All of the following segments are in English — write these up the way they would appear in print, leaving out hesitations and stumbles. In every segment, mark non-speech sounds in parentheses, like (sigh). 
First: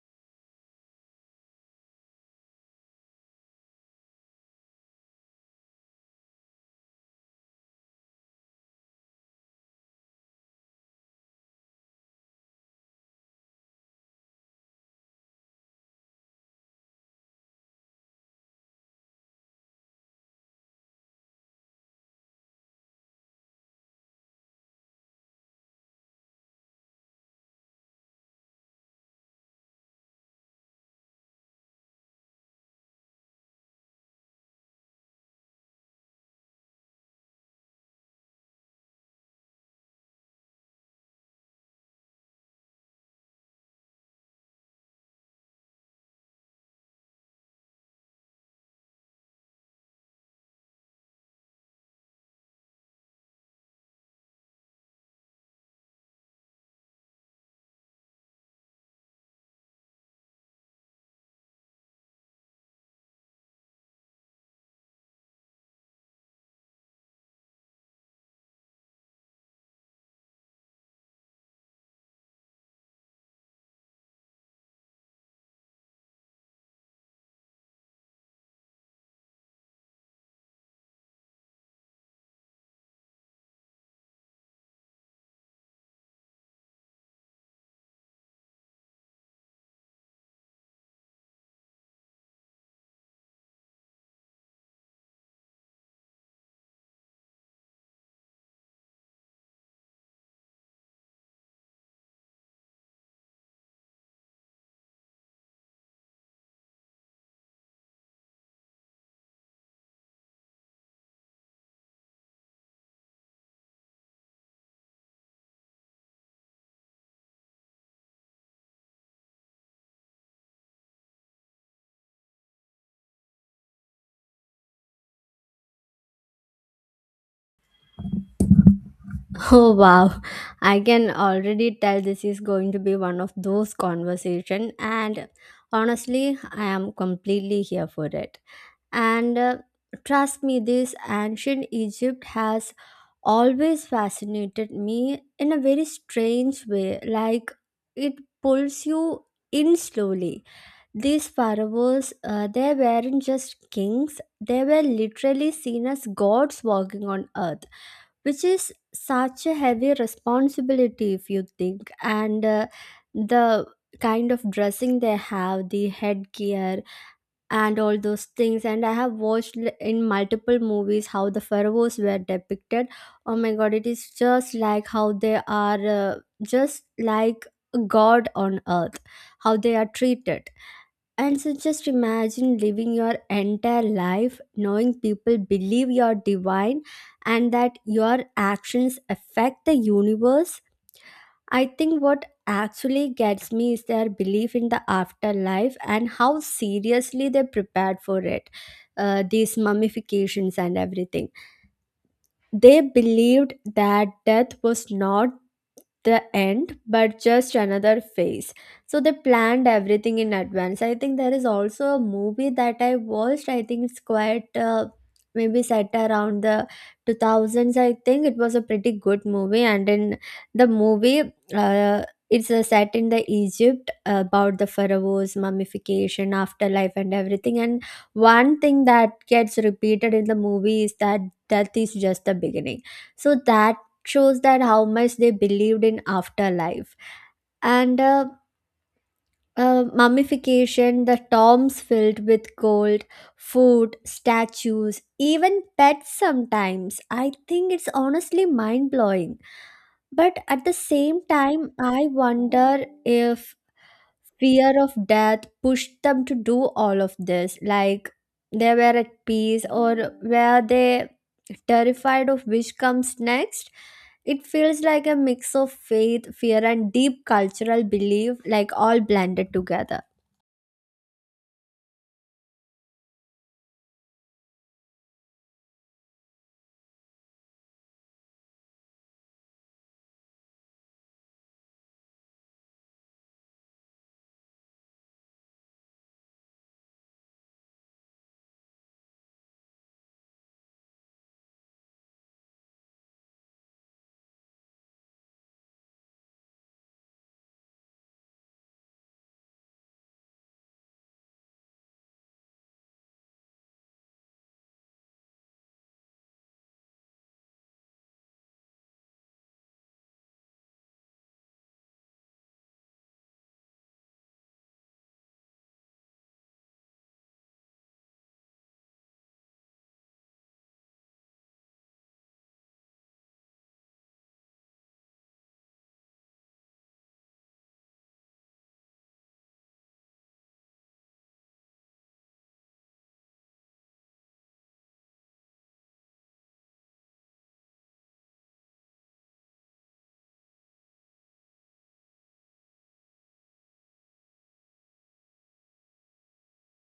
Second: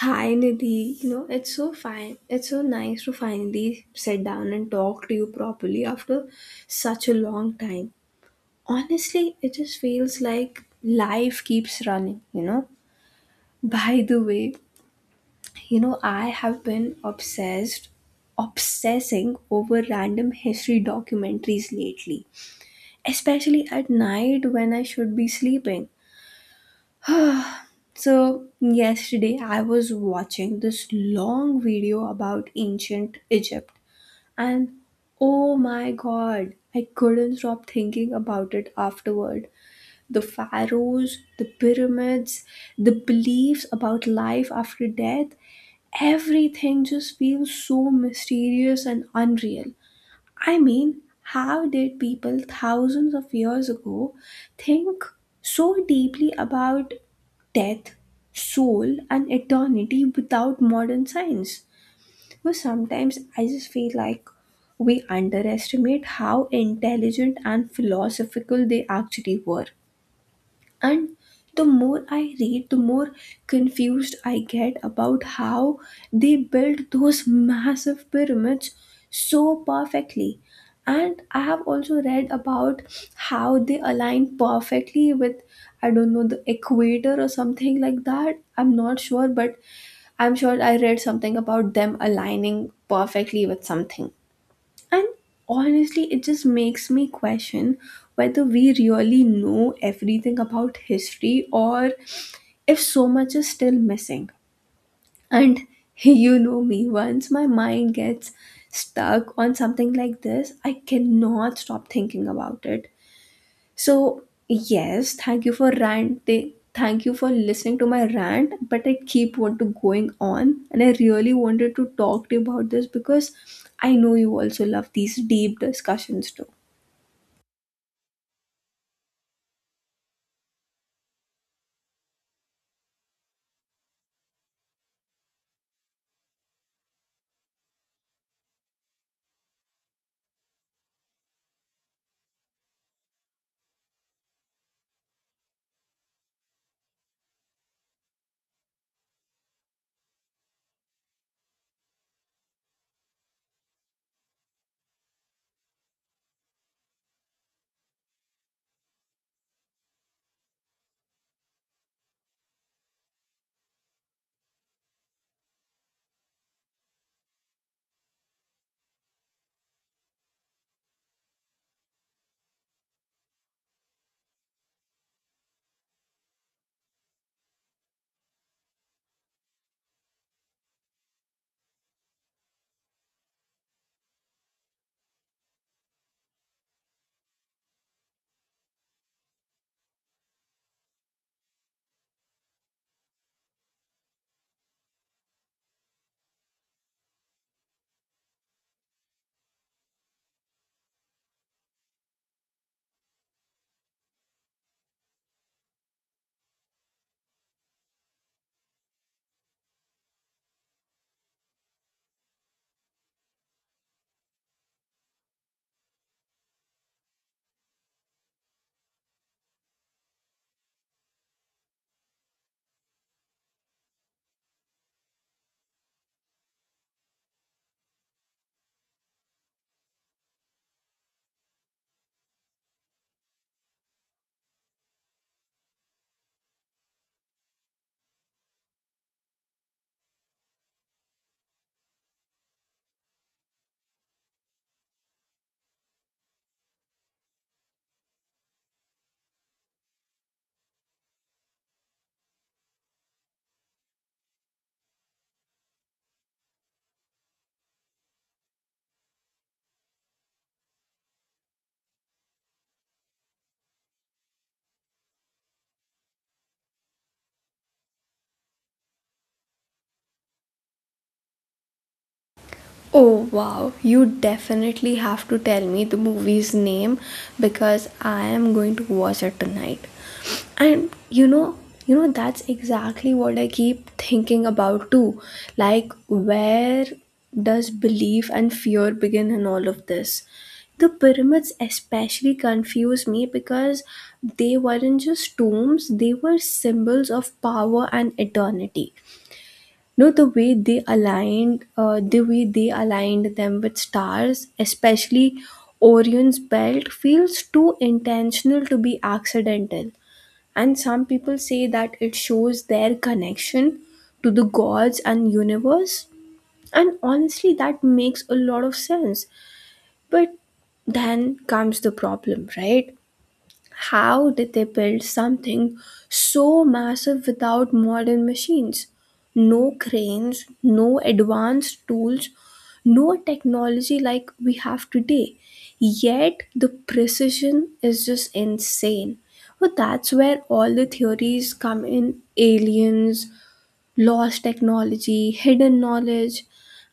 Finally, it's so fine. It's so nice to finally sit down and talk to you properly after such a long time. Honestly, it just feels like life keeps running. By the way, I have been obsessing over random history documentaries lately, especially at night when I should be sleeping. So, yesterday I was watching this long video about ancient Egypt. And oh my god, I couldn't stop thinking about it afterward. The pharaohs, the pyramids, the beliefs about life after death, everything just feels so mysterious and unreal. I mean, how did people thousands of years ago think so deeply about death, soul, and eternity without modern science? But sometimes I just feel like we underestimate how intelligent and philosophical they actually were, and the more I read, the more confused I get about how they built those (laughs) massive pyramids so perfectly. And I have also read about how they align perfectly with, I don't know, the equator or something like that. I'm not sure, but I'm sure I read something about them aligning perfectly with something. And honestly, it just makes me question whether we really know everything about history or if so much is still missing. And (laughs) you know me, once my mind gets stuck on something like this, I cannot stop thinking about it. So, yes, thank you for rant. They, thank you for listening to my rant, but I keep want to going on, and I really wanted to talk to you about this because I know you also love these deep discussions too. (laughs) Oh wow, I can already tell this is going to be one of those conversation and honestly, I am completely here for it. And Trust me, this ancient Egypt has always fascinated me in a very strange way, like it pulls you in slowly. These pharaohs they weren't just kings, they were literally seen as gods walking on earth, which is such a heavy responsibility if you think. And uh, the kind of dressing they have, the headgear and all those things, and I have watched in multiple movies how the pharaohs were depicted. Oh my god, it is just like how they are, just like a god on earth, how they are treated. And so just imagine living your entire life knowing people believe you're divine and that your actions affect the universe. I think what actually gets me is their belief in the afterlife and how seriously they prepared for it. These mummifications and everything. They believed that death was not the end but just another phase, so they planned everything in advance. I think there is also a movie that I watched. I think it's quite maybe set around the 2000s. I think it was a pretty good movie, and in the movie, uh, it's a set in the Egypt about the pharaohs, mummification, afterlife and everything. And one thing that gets repeated in the movie is that death is just the beginning. So that shows that how much they believed in afterlife. And Mummification, the tombs filled with gold, food, statues, even pets sometimes. I think it's honestly mind blowing. But at the same time, I wonder if fear of death pushed them to do all of this. Like, they were at peace, or were they terrified of which comes next? It feels like a mix of faith, fear and deep cultural belief, like all blended together. Oh wow, you definitely have to tell me the movie's name because I am going to watch it tonight. And you know that's exactly what I keep thinking about too. Like where does belief and fear begin in all of this? The pyramids especially confuse me because they weren't just tombs, they were symbols of power and eternity. No, the way they aligned them with stars, especially Orion's belt, feels too intentional to be accidental. And some people say that it shows their connection to the gods and universe. And honestly, that makes a lot of sense. But then comes the problem, right? How did they build something so massive without modern machines? No cranes, no advanced tools, no technology like we have today. Yet the precision is just insane. But that's where all the theories come in: aliens, lost technology, hidden knowledge,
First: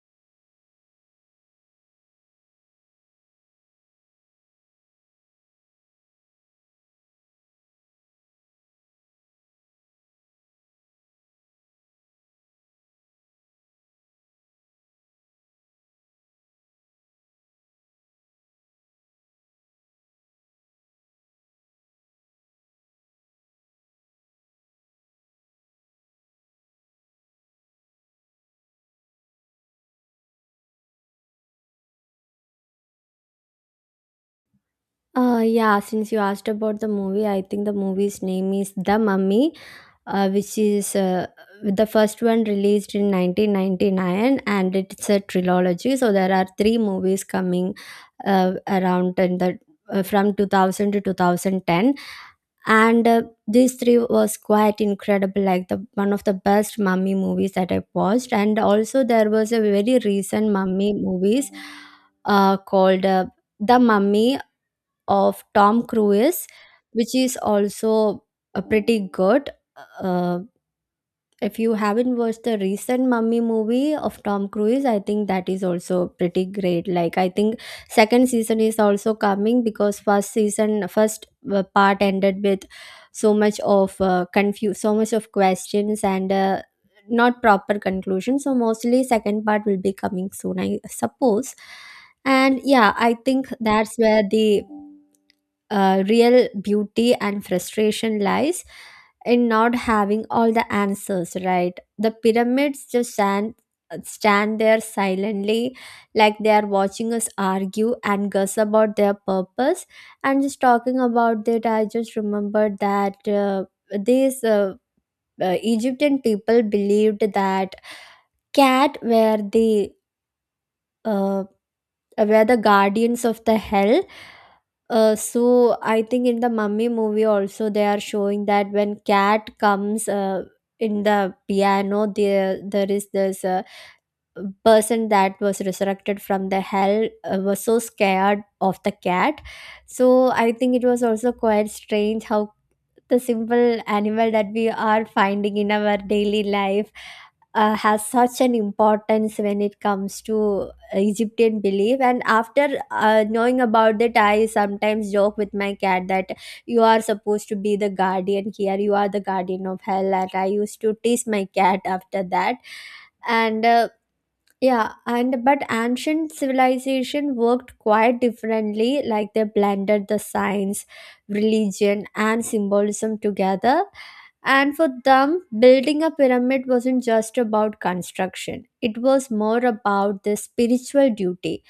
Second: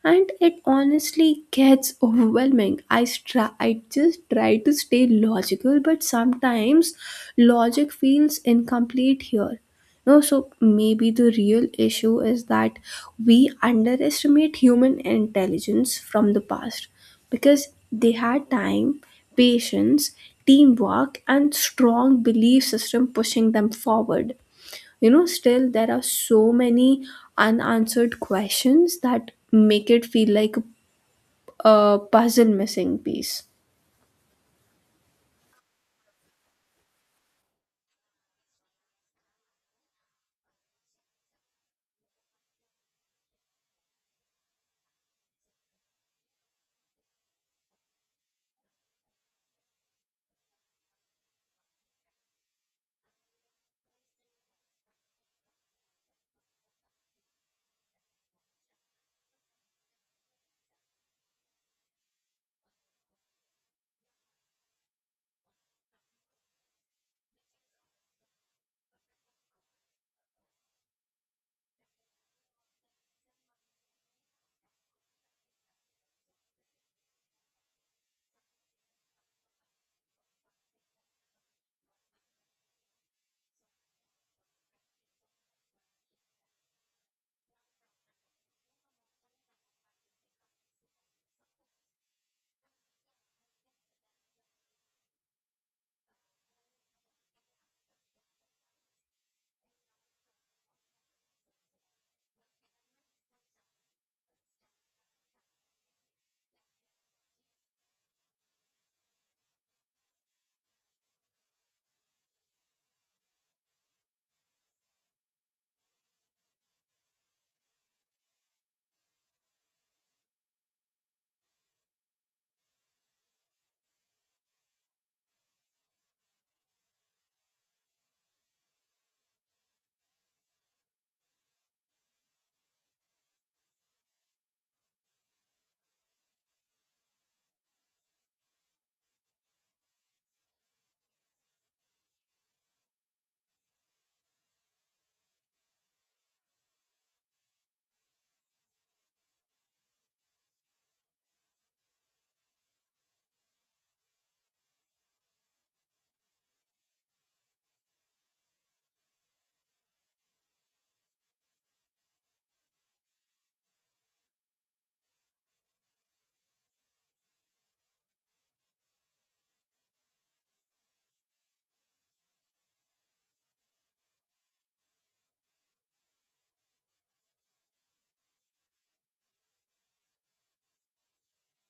and it honestly gets overwhelming. I just try to stay logical, but sometimes logic feels incomplete here. No, so maybe the real issue is that we underestimate human intelligence from the past because they had time, patience, teamwork, and strong belief system pushing them forward. You know, still there are so many unanswered questions that make it feel like a puzzle missing piece. Yeah, since you asked about the movie, I think the movie's name is The Mummy, which is the first one released in 1999, and it's a trilogy, so there are three movies coming around in the from 2000 to 2010. And These three was quite incredible, like the one of the best mummy movies that I watched. And also, there was a very recent mummy movies called the mummy of Tom Cruise, which is also pretty good. uh, if you haven't watched the recent Mummy movie of Tom Cruise, I think that is also pretty great. Like, I think second season is also coming because first season, first part ended with so much of confuse, so much of questions and not proper conclusion. So mostly second part will be coming soon, I suppose. And yeah, I think that's where the real beauty and frustration lies in not having all the answers, right? The pyramids just stand there silently like they are watching us argue and guess about their purpose. And just talking about it, I just remembered that these Egyptian people believed that cat were the, uh, were the guardians of the hell. So I think in the Mummy movie also, they are showing that when cat comes, in the piano, there is this person that was resurrected from the hell, was so scared of the cat. So I think it was also quite strange how the simple animal that we are finding in our daily life has such an importance when it comes to Egyptian belief. And after knowing about it, I sometimes joke with my cat that you are supposed to be the guardian here, you are the guardian of hell. And I used to tease my cat after that. And Yeah, and but ancient civilization worked quite differently, like they blended the science, religion, and symbolism together. And for them, building a pyramid wasn't just about construction, it was more about the spiritual duty,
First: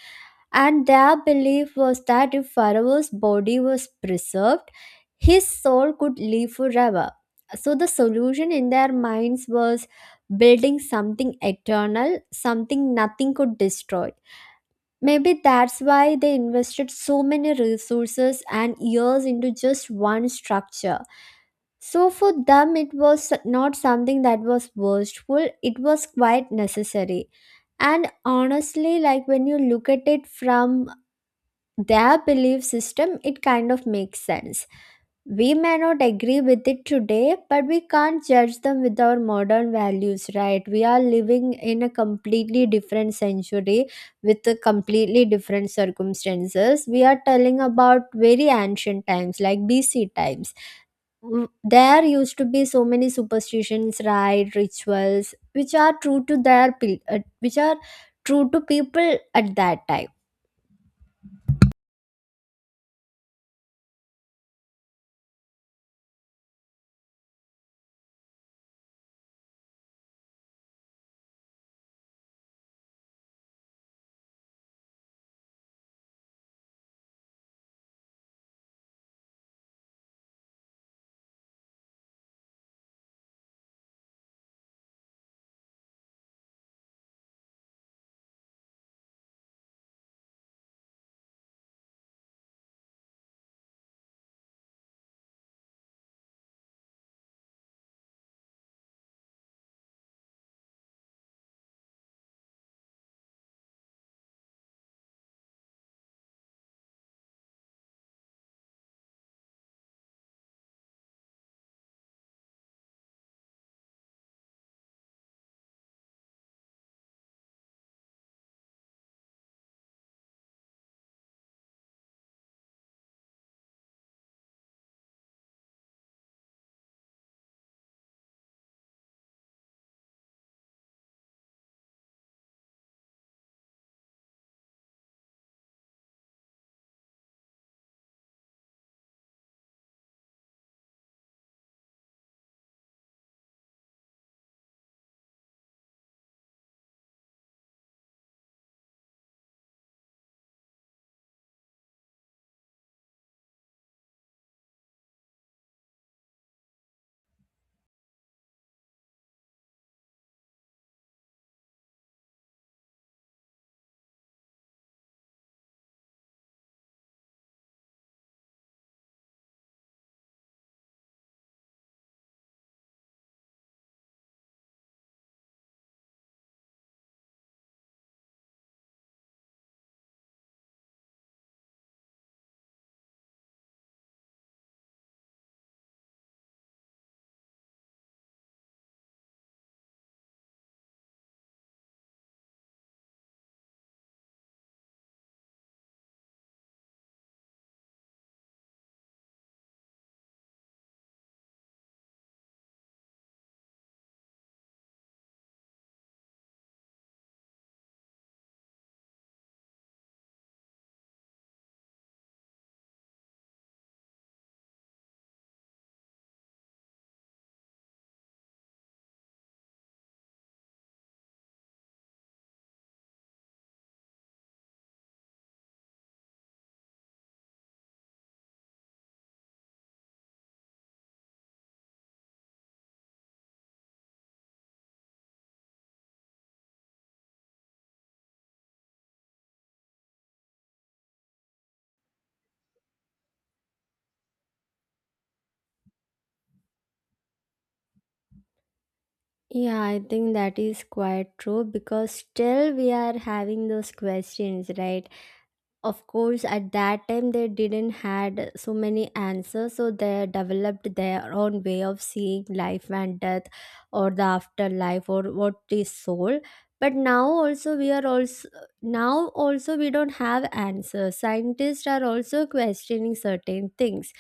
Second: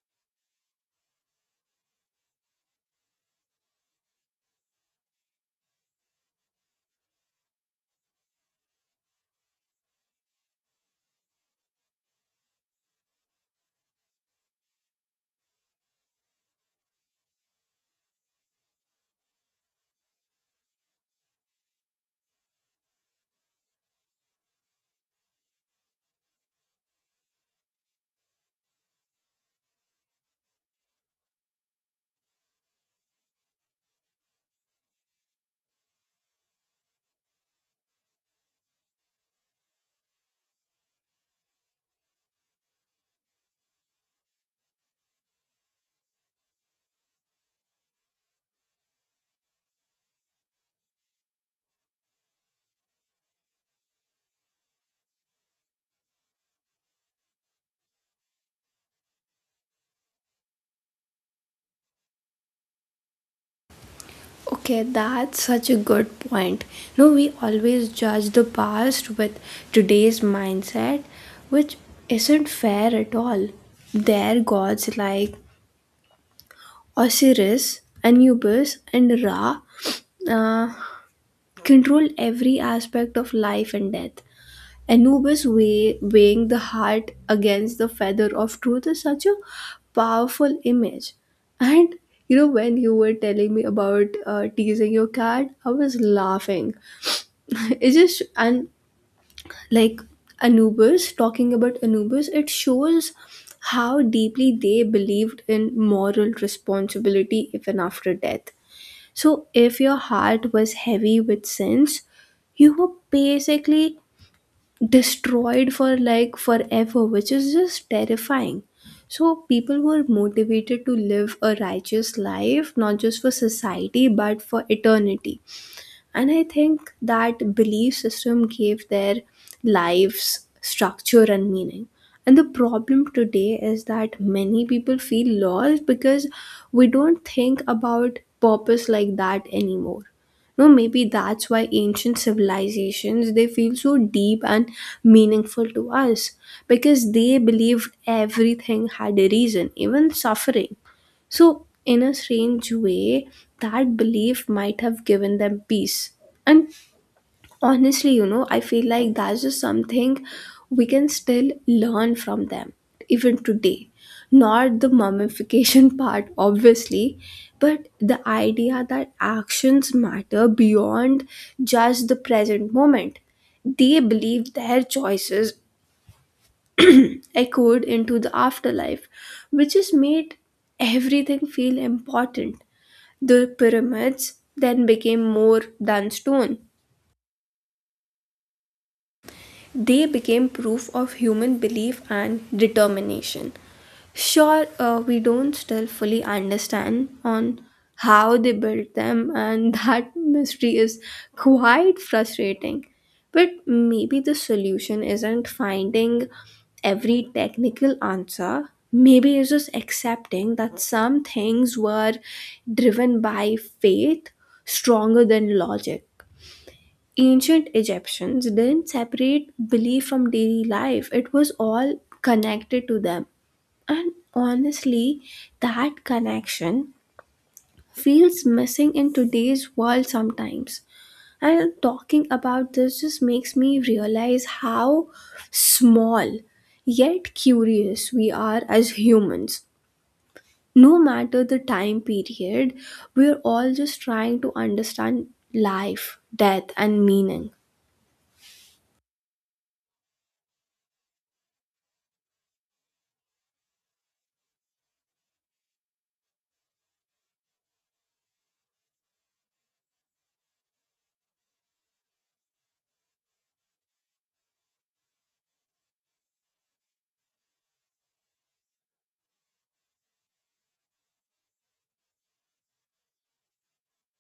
and their belief was that if Pharaoh's body was preserved, his soul could live forever. So, the solution in their minds was building something eternal, something nothing could destroy. Maybe that's why they invested so many resources and years into just one structure. So, for them, it was not something that was wasteful; it was quite necessary. And honestly, like when you look at it from their belief system, it kind of makes sense. We may not agree with it today, but we can't judge them with our modern values, right? We are living in a completely different century with a completely different circumstances. We are telling about very ancient times, like BC times. There used to be so many superstitions, right? Rituals, which are true to their, which are true to people at that time. Okay, that's such a good point. You know, we always judge the past with today's mindset, which isn't fair at all. Their gods like Osiris, Anubis, and Ra uh, control every aspect of life and death. Weighing the heart against the feather of truth is such a powerful image. And you know, when you were telling me about teasing your cat, I was laughing. (laughs) It's just, and like Anubis, talking about Anubis, it shows how deeply they believed in moral responsibility even after death. So, if your heart was heavy with sins, you were basically destroyed for like forever, which is just terrifying. So, people were motivated to live a righteous life, not just for society, but for eternity, and I think that belief system gave their lives structure and meaning. And the problem today is that many people feel lost because we don't think about purpose like that anymore. No, maybe that's why ancient civilizations they feel so deep and meaningful to us because they believed everything had a reason, even suffering. So, in a strange way, that belief might have given them peace. And honestly, I feel like that's just something we can still learn from them, even today. Not the mummification (laughs) part, obviously, but the idea that actions matter beyond just the present moment. They believe their choices echoed into the afterlife, which has made everything feel important. The pyramids then became more than stone. They became proof of human belief and determination. Sure, we don't still fully understand on how they built them, and (laughs) that mystery is quite frustrating. But maybe the solution isn't finding every technical answer. Maybe it's just accepting that some things were driven by faith stronger than logic. Ancient Egyptians didn't separate belief from daily life, it was all connected to them. And honestly, that connection feels missing in today's world sometimes. And talking about this just makes me realize how small yet curious we are as humans. No matter the time period, we're all just trying to understand life, death, and meaning. Yeah, I think that is quite true because still we are having those questions, right? Of course, at that time they didn't had so many answers, so they developed their own way of seeing life and death or the afterlife or what is soul. But now also, we are also now also we don't have answers. Scientists are also questioning certain things.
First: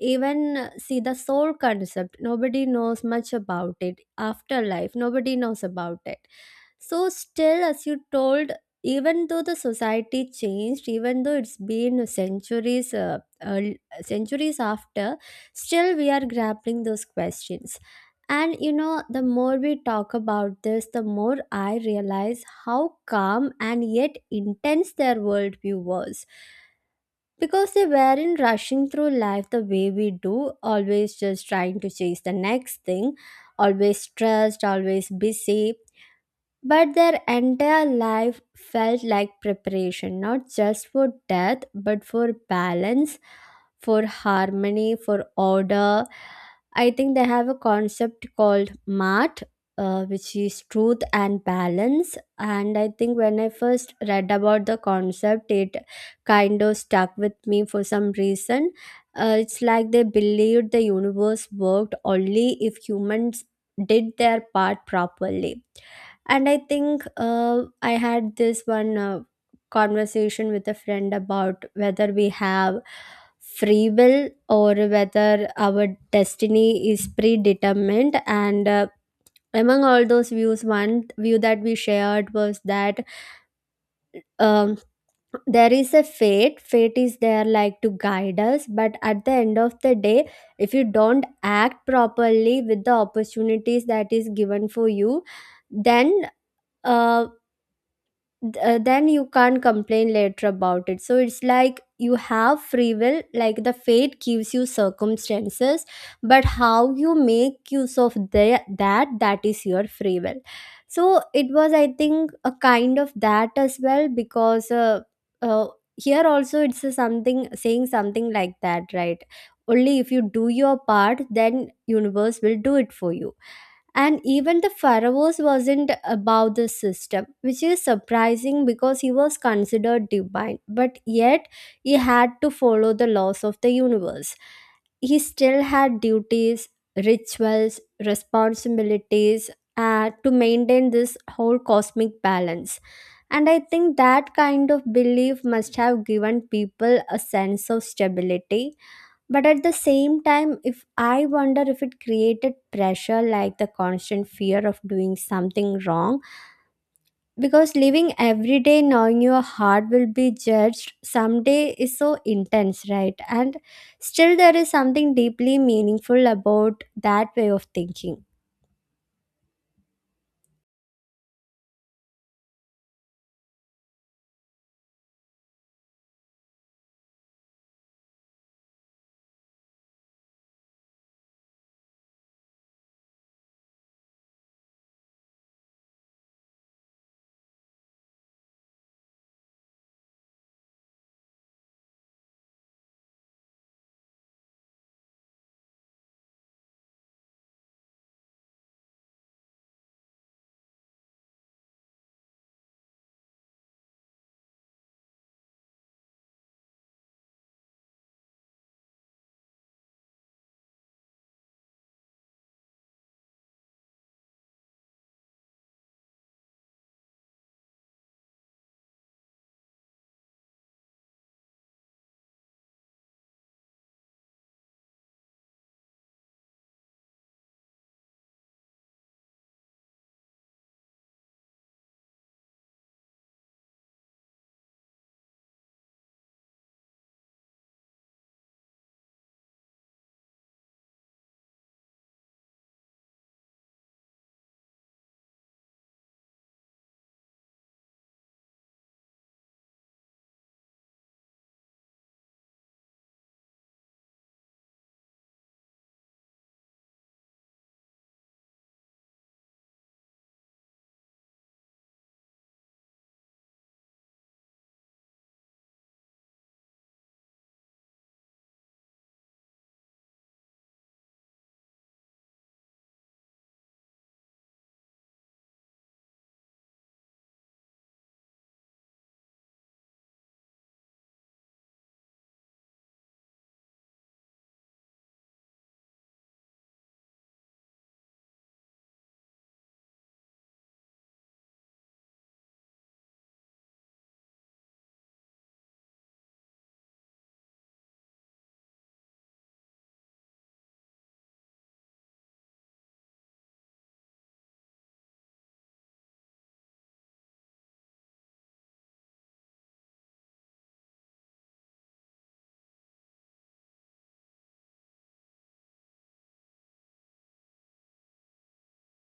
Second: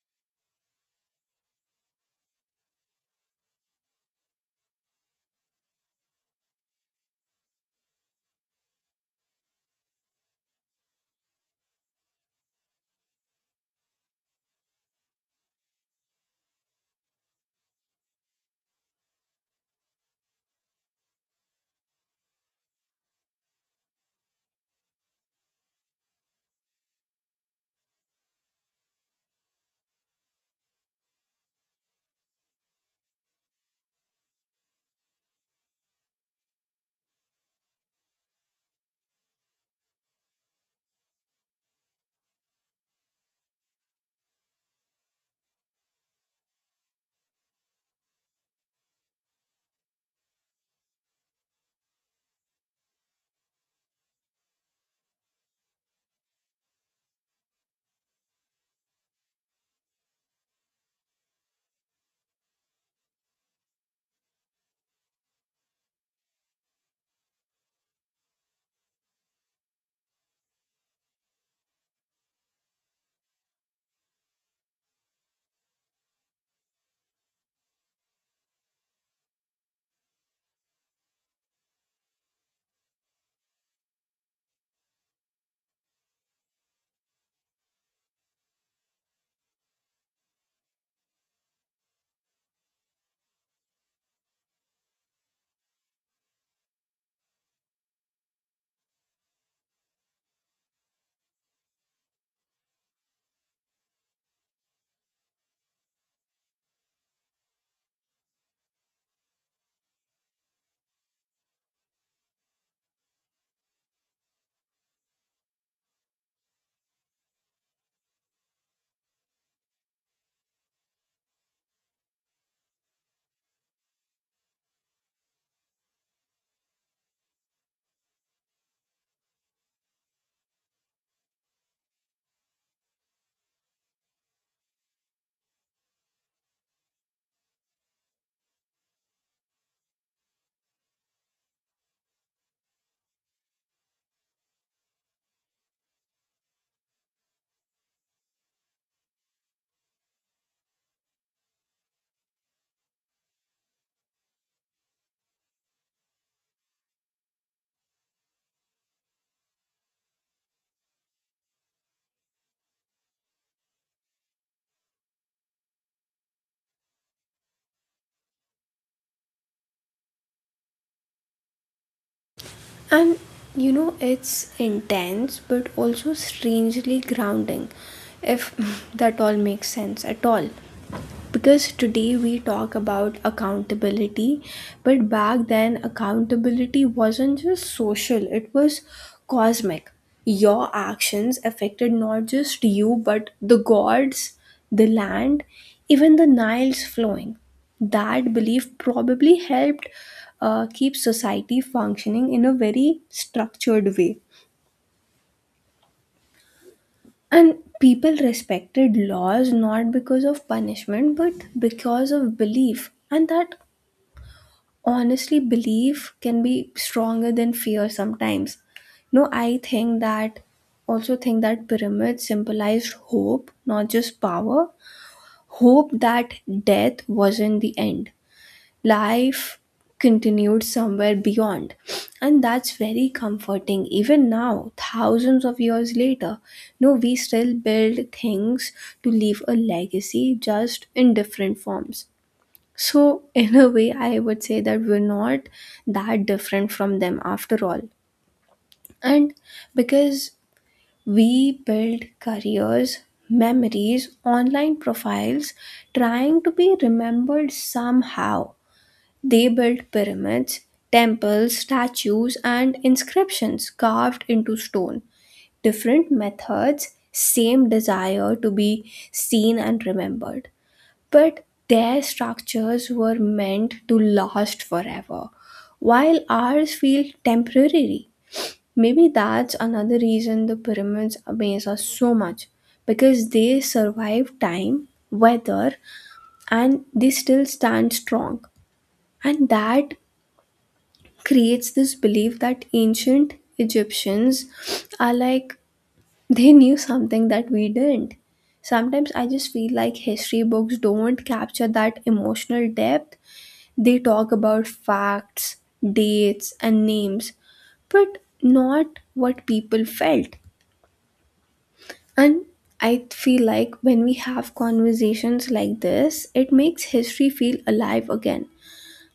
Even see the soul concept, nobody knows much about it. Afterlife, nobody knows about it. So, still, as you told, even though the society changed, even though it's been centuries, centuries after, still we are grappling those questions. And you know, the more we talk about this, the more I realize how calm and yet intense their worldview was because they weren't rushing through life the way we do, always just trying to chase the next thing, always stressed, always busy. But their entire life felt like preparation, not just for death, but for balance, for harmony, for order. I think they have a concept called MART, which is truth and balance. And I think when I first read about the concept, it kind of stuck with me for some reason. It's like they believed the universe worked only if humans did their part properly. And I think I had this one conversation with a friend about whether we have free will or whether our destiny is predetermined. And Among all those views, one view that we shared was that um, there is a fate is there like to guide us, but at the end of the day, if you don't act properly with the opportunities that is given for you, then, uh, then you can't complain later about it. So it's like you have free will, like the fate gives you circumstances, but how you make use of the, that that is your free will. So it was, I think, a kind of that as well because uh, here also it's a something saying something like that, right? Only if you do your part, then universe will do it for you. And even the pharaohs wasn't above the system, which is surprising because he was considered divine, but yet he had to follow the laws of the universe. He still had duties, rituals, responsibilities to maintain this whole cosmic balance. And I think that kind of belief must have given people a sense of stability, but at the same time if I wonder if it created pressure, like the constant fear of doing something wrong, because living every day knowing your heart will be judged someday is so intense, right? And still there is something deeply meaningful about that way of thinking. And it's intense but also strangely grounding, if (laughs) that all makes sense at all. Because today we talk about accountability, but back then accountability wasn't just social, it was cosmic. Your actions affected not just you, but the gods, the land, even the Nile's flowing. That belief probably helped keep society functioning in a very structured way. And people respected laws not because of punishment but because of belief. And that honestly, belief can be stronger than fear sometimes. No, I think that also think that pyramids symbolized hope, not just power. Hope that death wasn't the end, life continued somewhere beyond, and that's very comforting even now, thousands of years later. No, we still build things to leave a legacy, just in different forms. So in a way I would say that we're not that different from them after all. And because we build careers, memories, online profiles, trying to be remembered somehow. They built pyramids, temples, statues, and inscriptions carved into stone. Different methods, same desire to be seen and remembered. But their structures were meant to last forever, while ours feel temporary. Maybe that's another reason the pyramids amaze us so much, because they survive time, weather, and they still stand strong. And that creates this belief that ancient Egyptians are like they knew something that we didn't. Sometimes I just feel like history books don't capture that emotional depth. They talk about facts, dates, and names, but not what people felt. And I feel like when we have conversations like this, it makes history feel alive again.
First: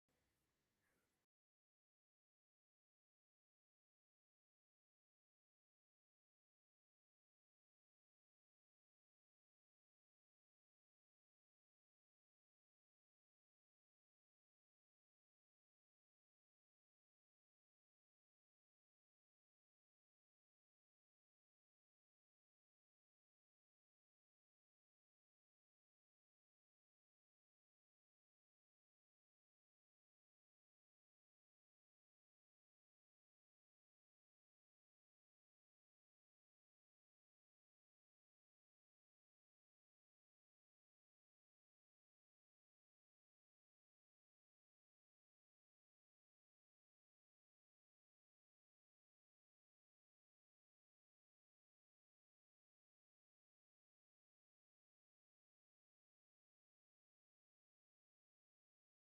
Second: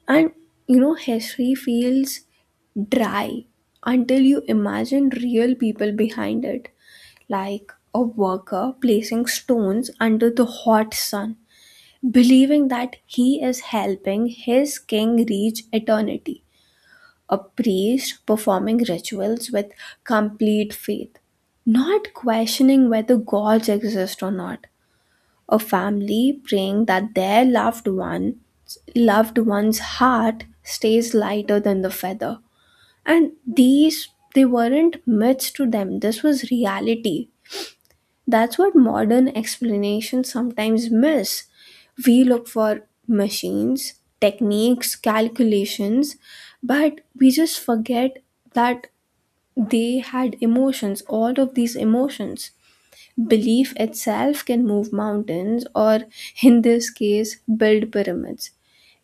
And history feels dry until you imagine real people behind it, like a worker placing stones under the hot sun, believing that he is helping his king reach eternity, a priest performing rituals with complete faith, not questioning whether gods exist or not, a family praying that their loved one's heart stays lighter than the feather. And these, they weren't myths to them, this was reality. That's what modern explanations sometimes miss. We look for machines, techniques, calculations, but we just forget that they had emotions, all of these emotions. Belief itself can move mountains, or in this case, build pyramids.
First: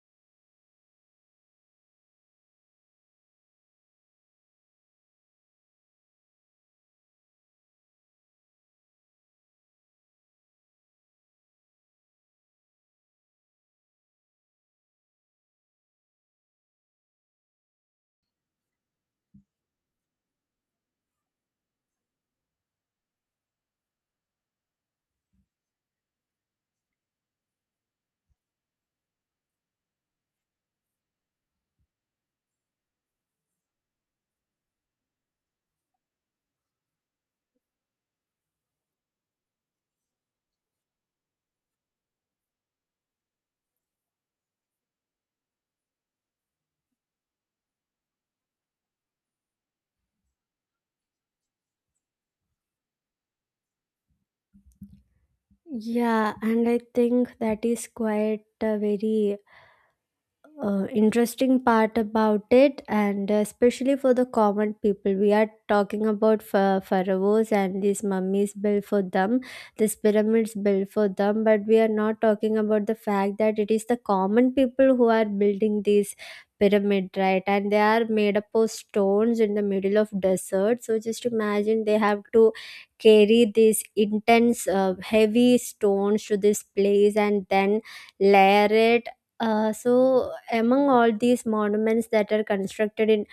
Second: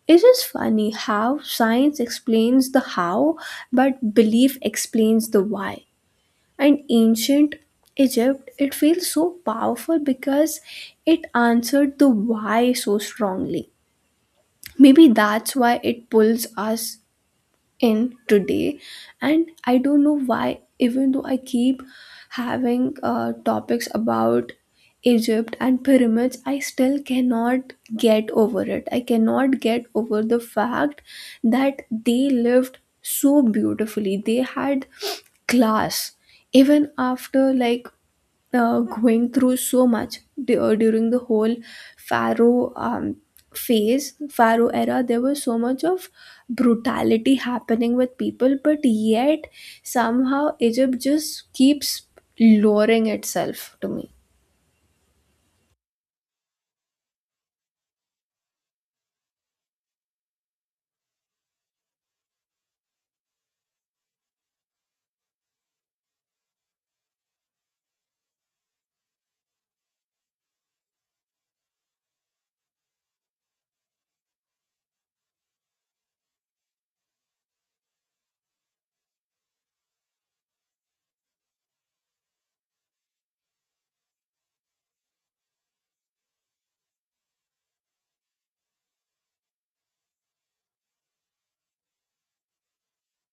It is funny how science explains the how, but belief explains the why. And ancient Egypt, it feels so powerful because it answered the why so strongly. Maybe that's why it pulls us in today. And I don't know why even though I keep having topics about Egypt and pyramids, I still cannot get over it. I cannot get over the fact that they lived so beautifully, they had class even after like going through so much. During the whole pharaoh phase pharaoh era, there was so much of brutality happening with people, but yet somehow Egypt just keeps lowering itself to me. Yeah, and I think that is quite a very interesting part about it, and especially for the common people. We are talking about pharaohs and these mummies built for them, these pyramids built for them, but we are not talking about the fact that it is the common people who are building these pyramid, right? And they are made up of stones in the middle of desert, so just imagine they have to carry these intense heavy stones to this place and then layer it. So among all these monuments that are constructed in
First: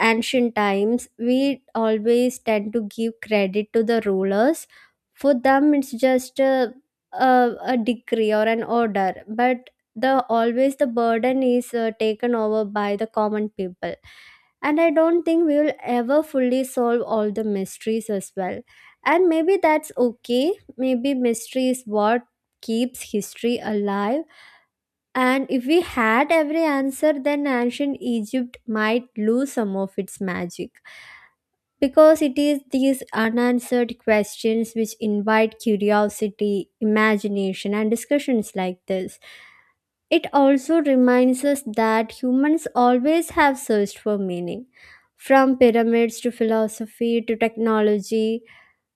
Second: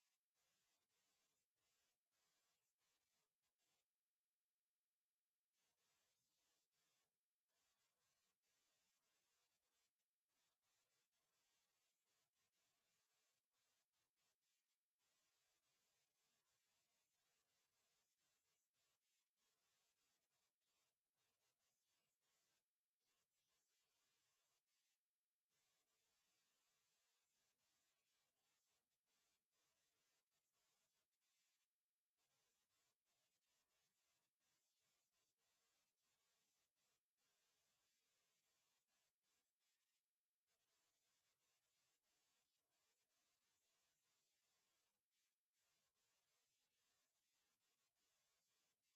ancient times, we always tend to give credit to the rulers. For them, it's just a decree or an order, but the always the burden is taken over by the common people. And I don't think we will ever fully solve all the mysteries as well. And maybe that's okay. Maybe mystery is what keeps history alive, and if we had every answer, then ancient Egypt might lose some of its magic. Because it is these unanswered questions which invite curiosity, imagination, and discussions like this. It also reminds us that humans always have searched for meaning. From pyramids to philosophy to technology,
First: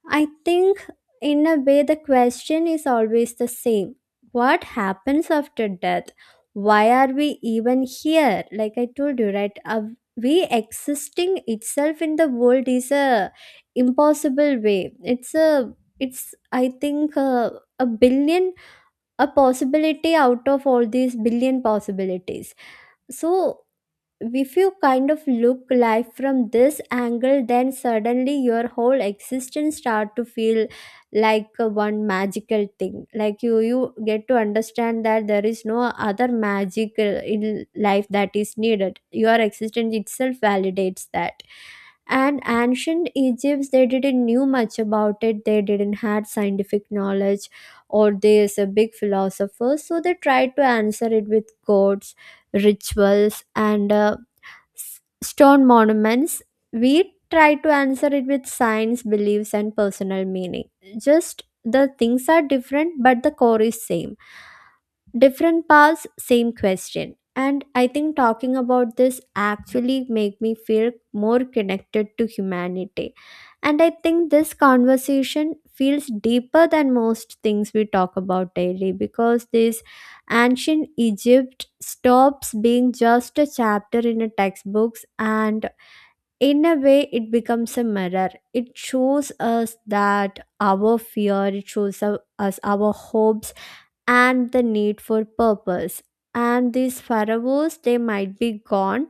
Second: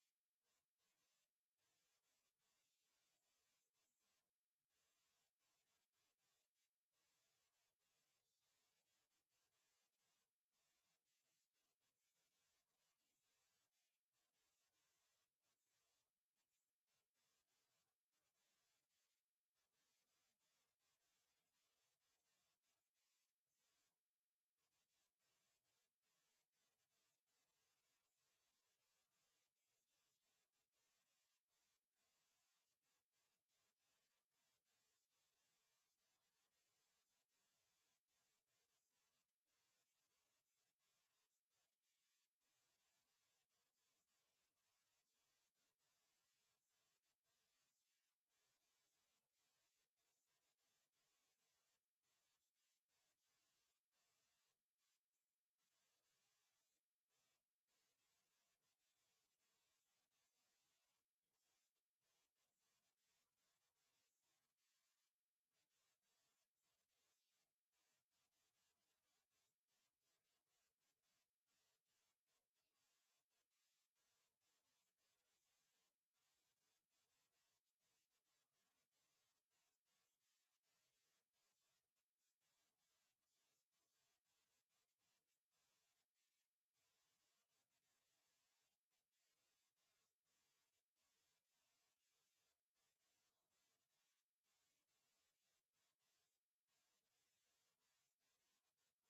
I think, in a way, the question is always the same: what happens after death? Why are we even here? Like I told you, right? Are we existing itself in the world is a impossible way. It's a it's, I think, a billion a possibility out of all these billion possibilities. So if you kind of look life from this angle then suddenly your whole existence start to feel like a one magical thing, like you get to understand that there is no other magic in life that is needed. Your existence itself validates that. And ancient egypts, they didn't knew much about it, they didn't had scientific knowledge or there's a big philosopher, so they tried to answer it with gods, rituals, and s- stone monuments. We try to answer it with science, beliefs, and personal meaning. Just the things are different, but the core is same. Different paths, same question. And I think talking about this actually make me feel more connected to humanity, and I think this conversation feels deeper than most things we talk about daily, because this ancient egypt stops being just a chapter in a textbooks, and in a way it becomes a mirror. It shows us that our fear, it shows us our hopes and the need for purpose. And these pharaohs, they might be gone,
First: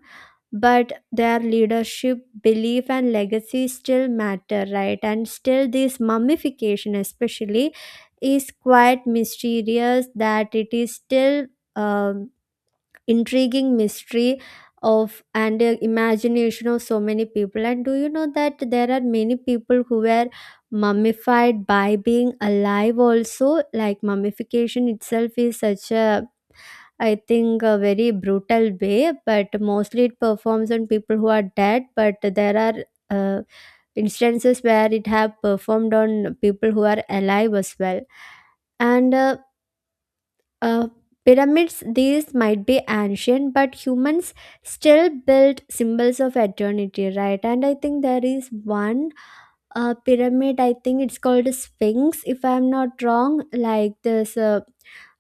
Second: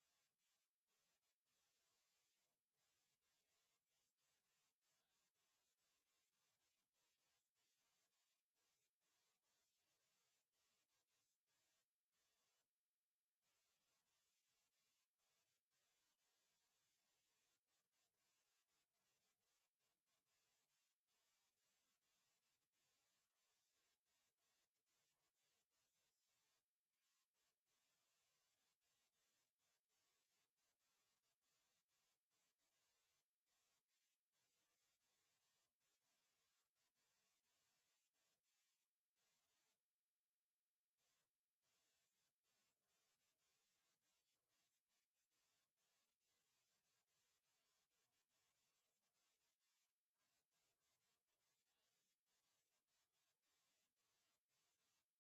but their leadership, belief, and legacy still matter, right? And still, this mummification, especially, is quite mysterious, that it is still. um intriguing mystery of and imagination of so many people. And do you know that there are many people who were mummified by being alive also? Like mummification itself is such a, I think, a very brutal way, but mostly it performs on people who are dead, but there are uh, instances where it have performed on people who are alive as well. And uh, uh, pyramids, these might be ancient, but humans still build symbols of eternity, right? And I think there is one pyramid, I think it's called Sphinx, if I'm not wrong. Like there's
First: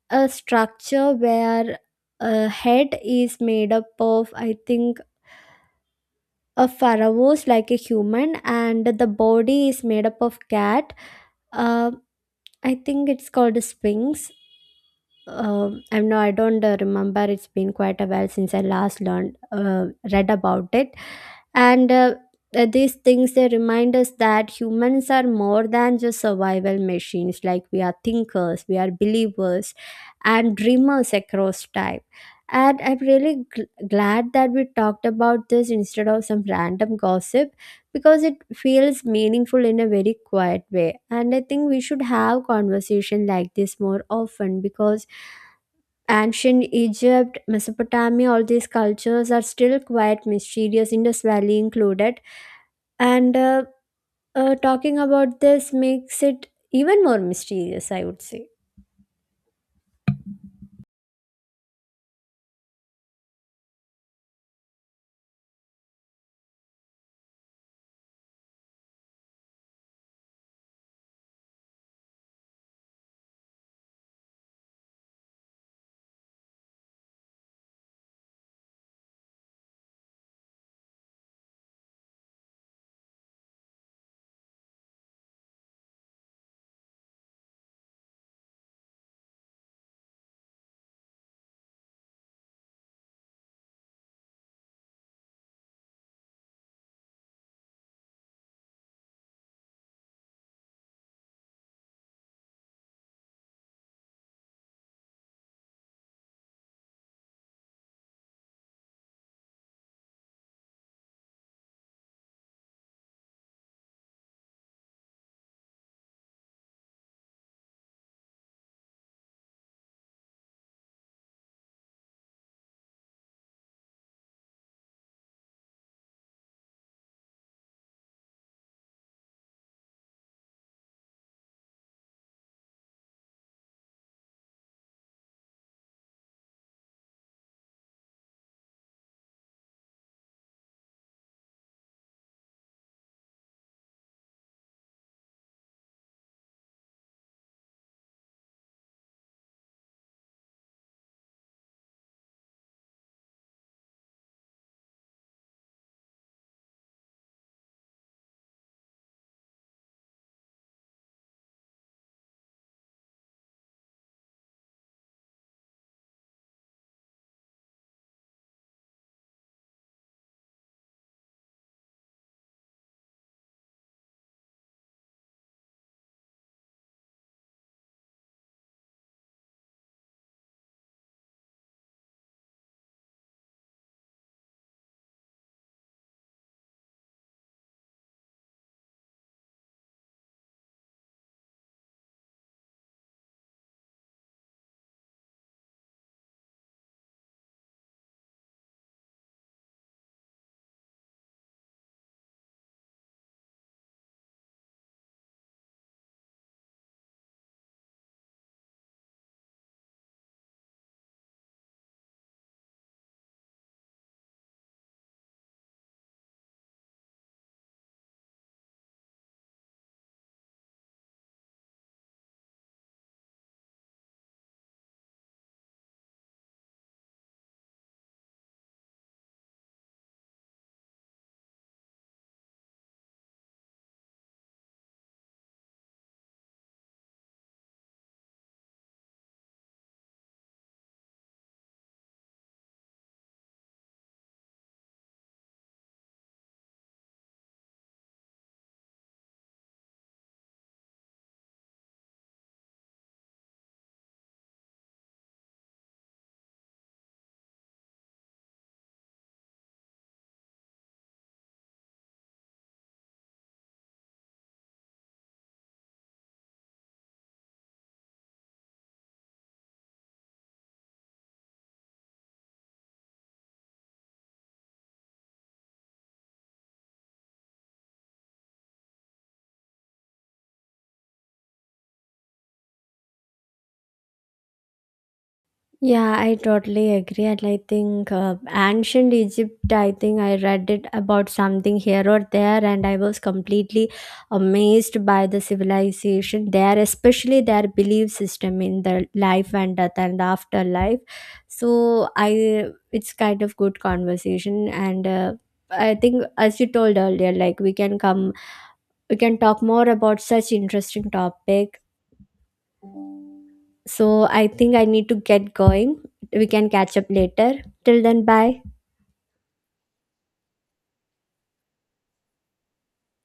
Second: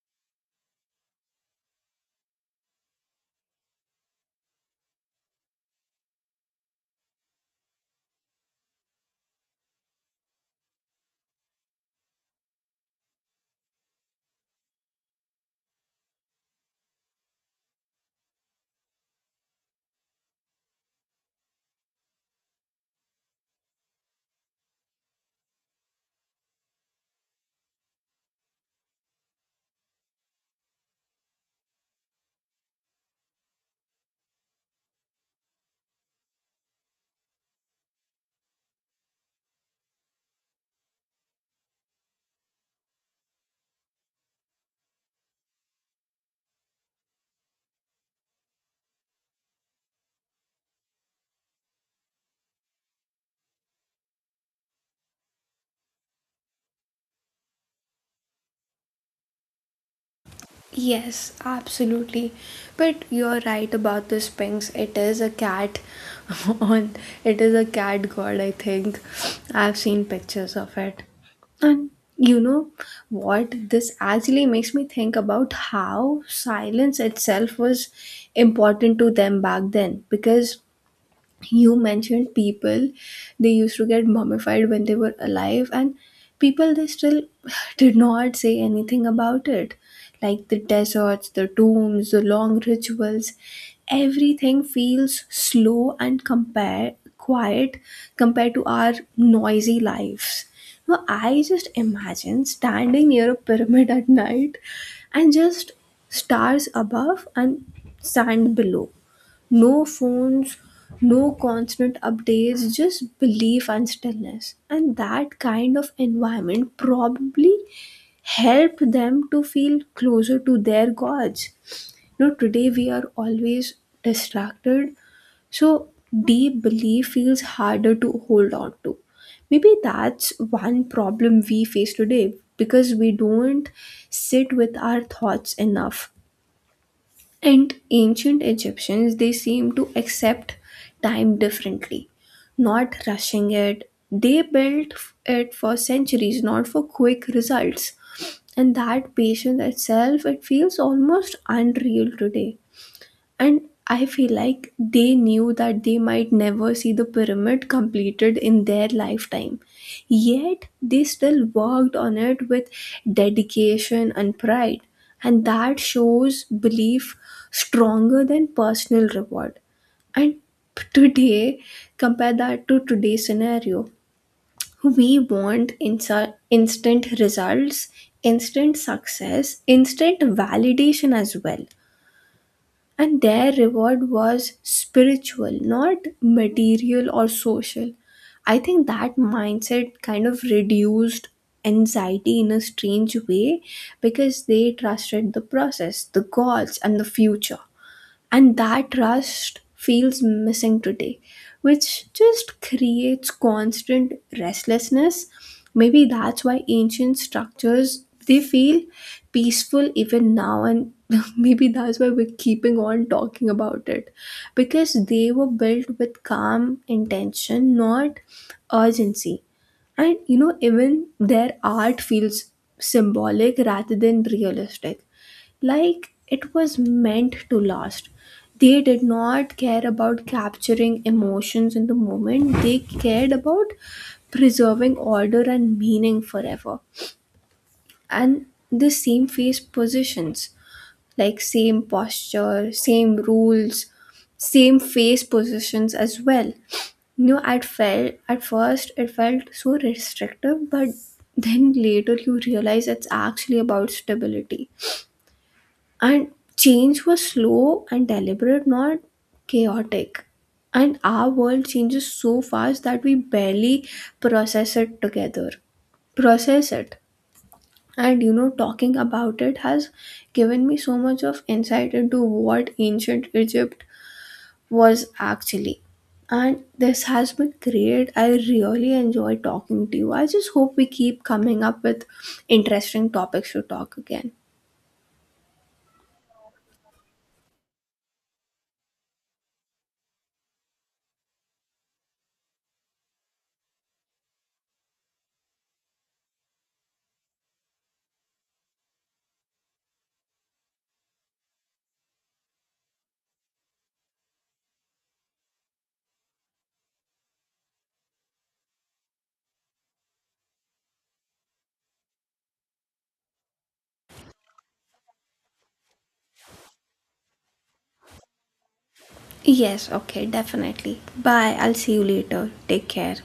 a structure where a head is made up of, I think, a pharaoh's, like a human, and the body is made up of cat. Uh, I think it's called a Sphinx. I am know I don't remember. It's been quite a while since I last learned, read about it, and these things, they remind us that humans are more than just survival machines. Like we are thinkers, we are believers, and dreamers across time. And I'm really glad that we talked about this instead of some random gossip, because it feels meaningful in a very quiet way. And I think we should have conversation like this more often, because Ancient Egypt, Mesopotamia, all these cultures are still quite mysterious, Indus Valley included. And talking about this makes it even more mysterious, I would say. Yes, absolutely. But you're right about the Sphinx. It is a cat (laughs) on It is a cat god, I think. I've seen pictures of it. And you know what? This actually makes me think about how silence itself was important to them back then, because you mentioned people they used to get mummified when they were alive, and people they still (sighs) did not say anything about it. Like the deserts, the tombs, the long rituals, everything feels slow and compared to our noisy lives. Now I just imagine standing near a pyramid at night, and just stars above and sand below, no phones, no constant updates, just belief and stillness. And that kind of environment probably helped them to feel closer to their gods. You know, today we are always distracted, so deep belief feels harder to hold on to. Maybe that's one problem we face today because we don't sit with our thoughts enough. And ancient Egyptians, they seem to accept time differently, not rushing it. They built it for centuries, not for quick results. And that patience itself, it feels almost unreal today. And I feel like they knew that they might never see the pyramid completed in their lifetime. Yet they still worked on it with dedication and pride. And that shows belief stronger than personal reward. And today, compare that to today's scenario. We want instant results, instant success, instant validation as well. And their reward was spiritual, not material or social. I think that mindset kind of reduced anxiety in a strange way because they trusted the process, the goals, and the future. And that trust feels missing today, which just creates constant restlessness. Maybe that's why ancient structures they feel peaceful even now, and (laughs) maybe that's why we're keeping on talking about it, because they were built with calm intention, not urgency. And you know even their art feels symbolic rather than realistic, like it was meant to last. They did not care about capturing emotions in the moment, they cared about preserving order and meaning forever. And the same face positions, like same posture, same rules, same face positions as well. You know, at first it felt so restrictive, but then later you realize it's actually about stability. And change was slow and deliberate, not chaotic. And our world changes so fast that we barely process it together process it. And you know talking about it has given me so much of insight into what ancient Egypt was actually. And this has been great, I really enjoy talking to you. I just hope we keep coming up with interesting topics to talk again. Yeah, I totally agree. And I think ancient Egypt, I think I read it about something here or there, and I was completely amazed by the civilization there, especially their belief system in the life and death and afterlife. So, I it's kind of good conversation, and I think as you told earlier, like we can talk more about such interesting topic, so I think I need to get going. We can catch up later. Till then, bye. Yes, okay, definitely. Bye. I'll see you later. Take care.